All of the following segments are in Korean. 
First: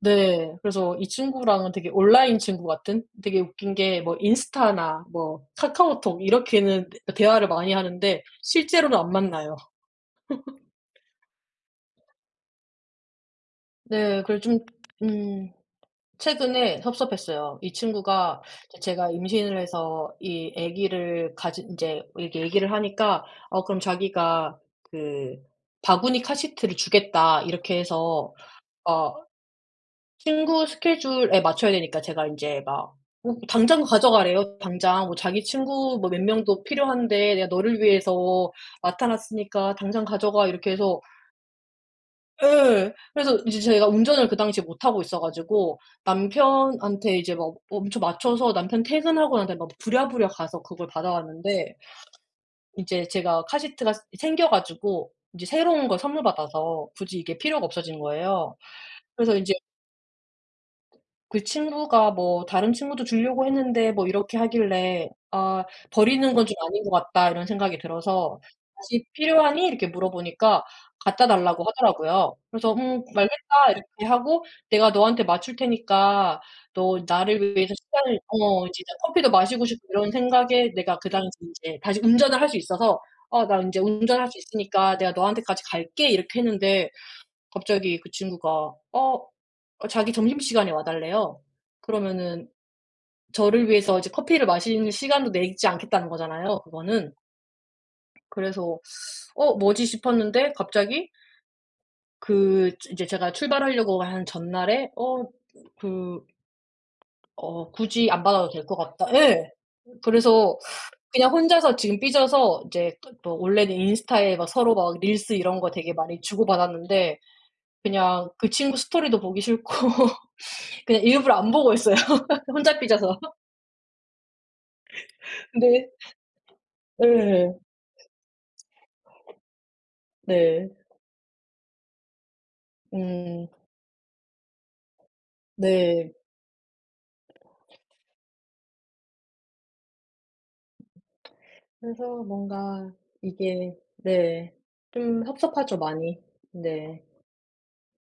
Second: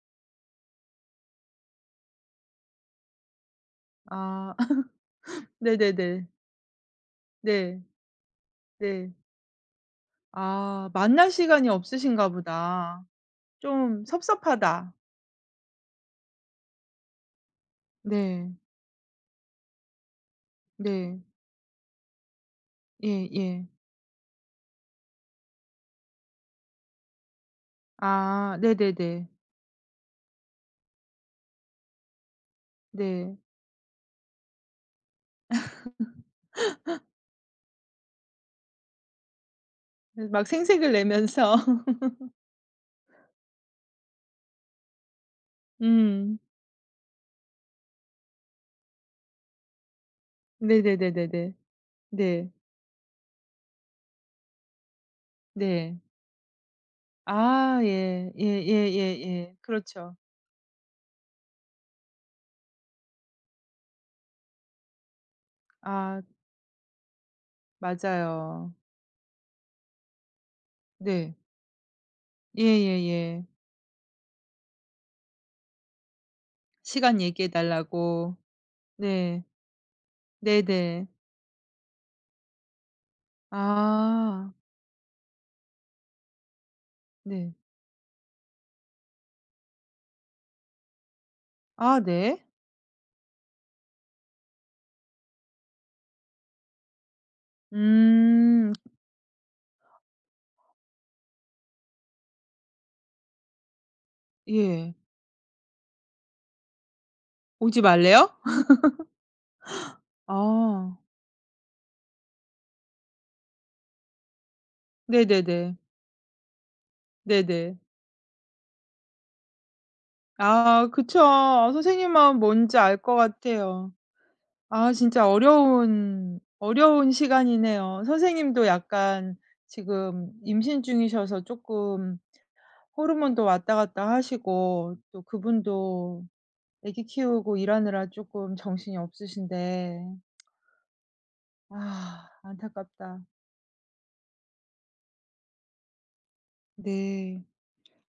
네. 그래서 이 친구랑은 되게 온라인 친구 같은? 되게 웃긴 게 뭐 아. 인스타나 뭐 카카오톡 네네네. 이렇게는 대 대화를 많이 네. 하는데 실제로는 안 네. 만나요. 아. 만날 시간이 없으신가 보다. 좀 네. 그래서 좀 섭섭하다. 음. 최근에 섭섭했어요. 이 친구가 네. 제가 임신을 해서 이 네. 아기를 가진 인제 이 얘기를 하니까 어 예예. 그럼 자기가 그 바구니 카시트를 주겠다. 이렇게 해서 아. 어 네네네. 친구 스케줄에 맞춰야 되니까 제가 인제 막 음 네. 당장 가져 가래요 당장. 뭐 자기 친구 뭐 몇 명도 필요한데 "내가 너를 위해서 맡아 놨으니까 당장 막 가져가." 이렇게 생색을 해서 내면서. 예. 그래서 인제 제가 운전을 그 당시에 못하고 있어 가지고 음. 남편한테 이제 막 엄청 맞춰서 남편 퇴근하고 난 다음에 막 부랴부랴 가서 그걸 받아 네네네네네. 왔는데 네. 이제 제가 카시트가 이 생겨 가지고 인제 새로운 걸 네. 선물 받아서 굳이 이게 필요가 아. 없어진 예. 거예요. 그래서 인제 예예예예. 그렇죠. 그 친구가 뭐 "다른 친구도 주려고 했는데." 뭐 이렇게 하길래 '아. 버리는 아. 건 좀 아닌 것 같다.' 이런 생각이 들어서 맞아요. "다시 필요하니?" 이렇게 물어보니까 갖다 네. 달라고 하더라고요. 그래서 "음. 예예예. 알겠다." 이렇게 하고 내가 너한테 맞출 테니까 너 시간 얘기해 나를 위해서 시간을 달라고. 어 진짜 커피도 네. 마시고 싶고 이런 생각에 내가 네네. 그 당시에 인제 다시 운전을 할 수 있어서 "어 나 이제 운전할 수 아. 있으니까 내가 너한테까지 갈게." 이렇게 했는데 네. 갑자기 그 친구가 어. 자기 점심시간에 와 달래요. 아. 네. 그러면은 저를 위해서 이제 커피를 마시는 시간도 내지 않겠다는 거잖아요 그거는. 음. 그래서 '어 뭐지?' 싶었는데 갑자기 그 주 인제 제가 출발하려고 한 전날에 예. 어 그 어. 오지 굳이 안 말래요? 받아도 될 것 같다. 예. 그래서 아. 그냥 혼자서 지금 삐져서 이제 또 또 원래는 인스타에 막 서로 막 릴스 이런 거 네네네. 되게 많이 주고 받았는데 네네. 그냥 그 친구 스토리도 보기 싫고 아. 그냥 그쵸. 일부러 안 보고 있어요 선생님 마음 뭔지 혼자 알 것 삐져서. 같아요. 아 진짜 네. 어려운 어려운 예. 시간이네요. 선생님도 약간 지금 네. 임신 중이셔서 쪼끔 호르몬도 음. 왔다 갔다 하시고 또 네. 그분도 애기 키우고 일하느라 쪼끔 정신이 없으신데. 그래서 아. 뭔가 안타깝다. 이게 네. 좀 섭섭하죠 많이. 네. 네.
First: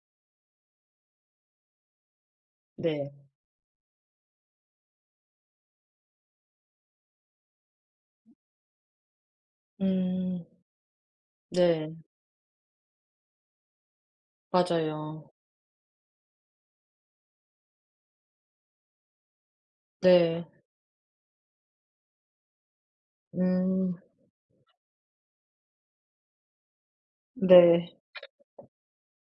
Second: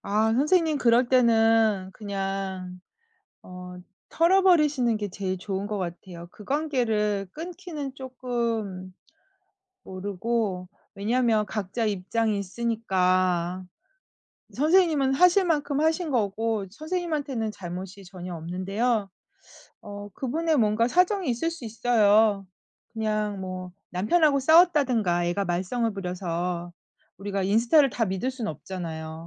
아 선생님 그럴 때는 그냥 네. 어 털어버리시는 게 제일 좋은 것 같아요. 그 관계를 끊기는 쪼끔 음. 모르고. 왜냐하면 각자 네. 입장이 있으니까. 선생님은 맞아요. 하실 만큼 하신 거고 선생님한테는 잘못이 전혀 없는데요. 어 네. 그분의 뭔가 사정이 있을 수 있어요 그냥 뭐 음. 남편하고 싸웠다든가 애가 말썽을 부려서. 우리가 인스타를 네. 다 믿을 순 없잖아요.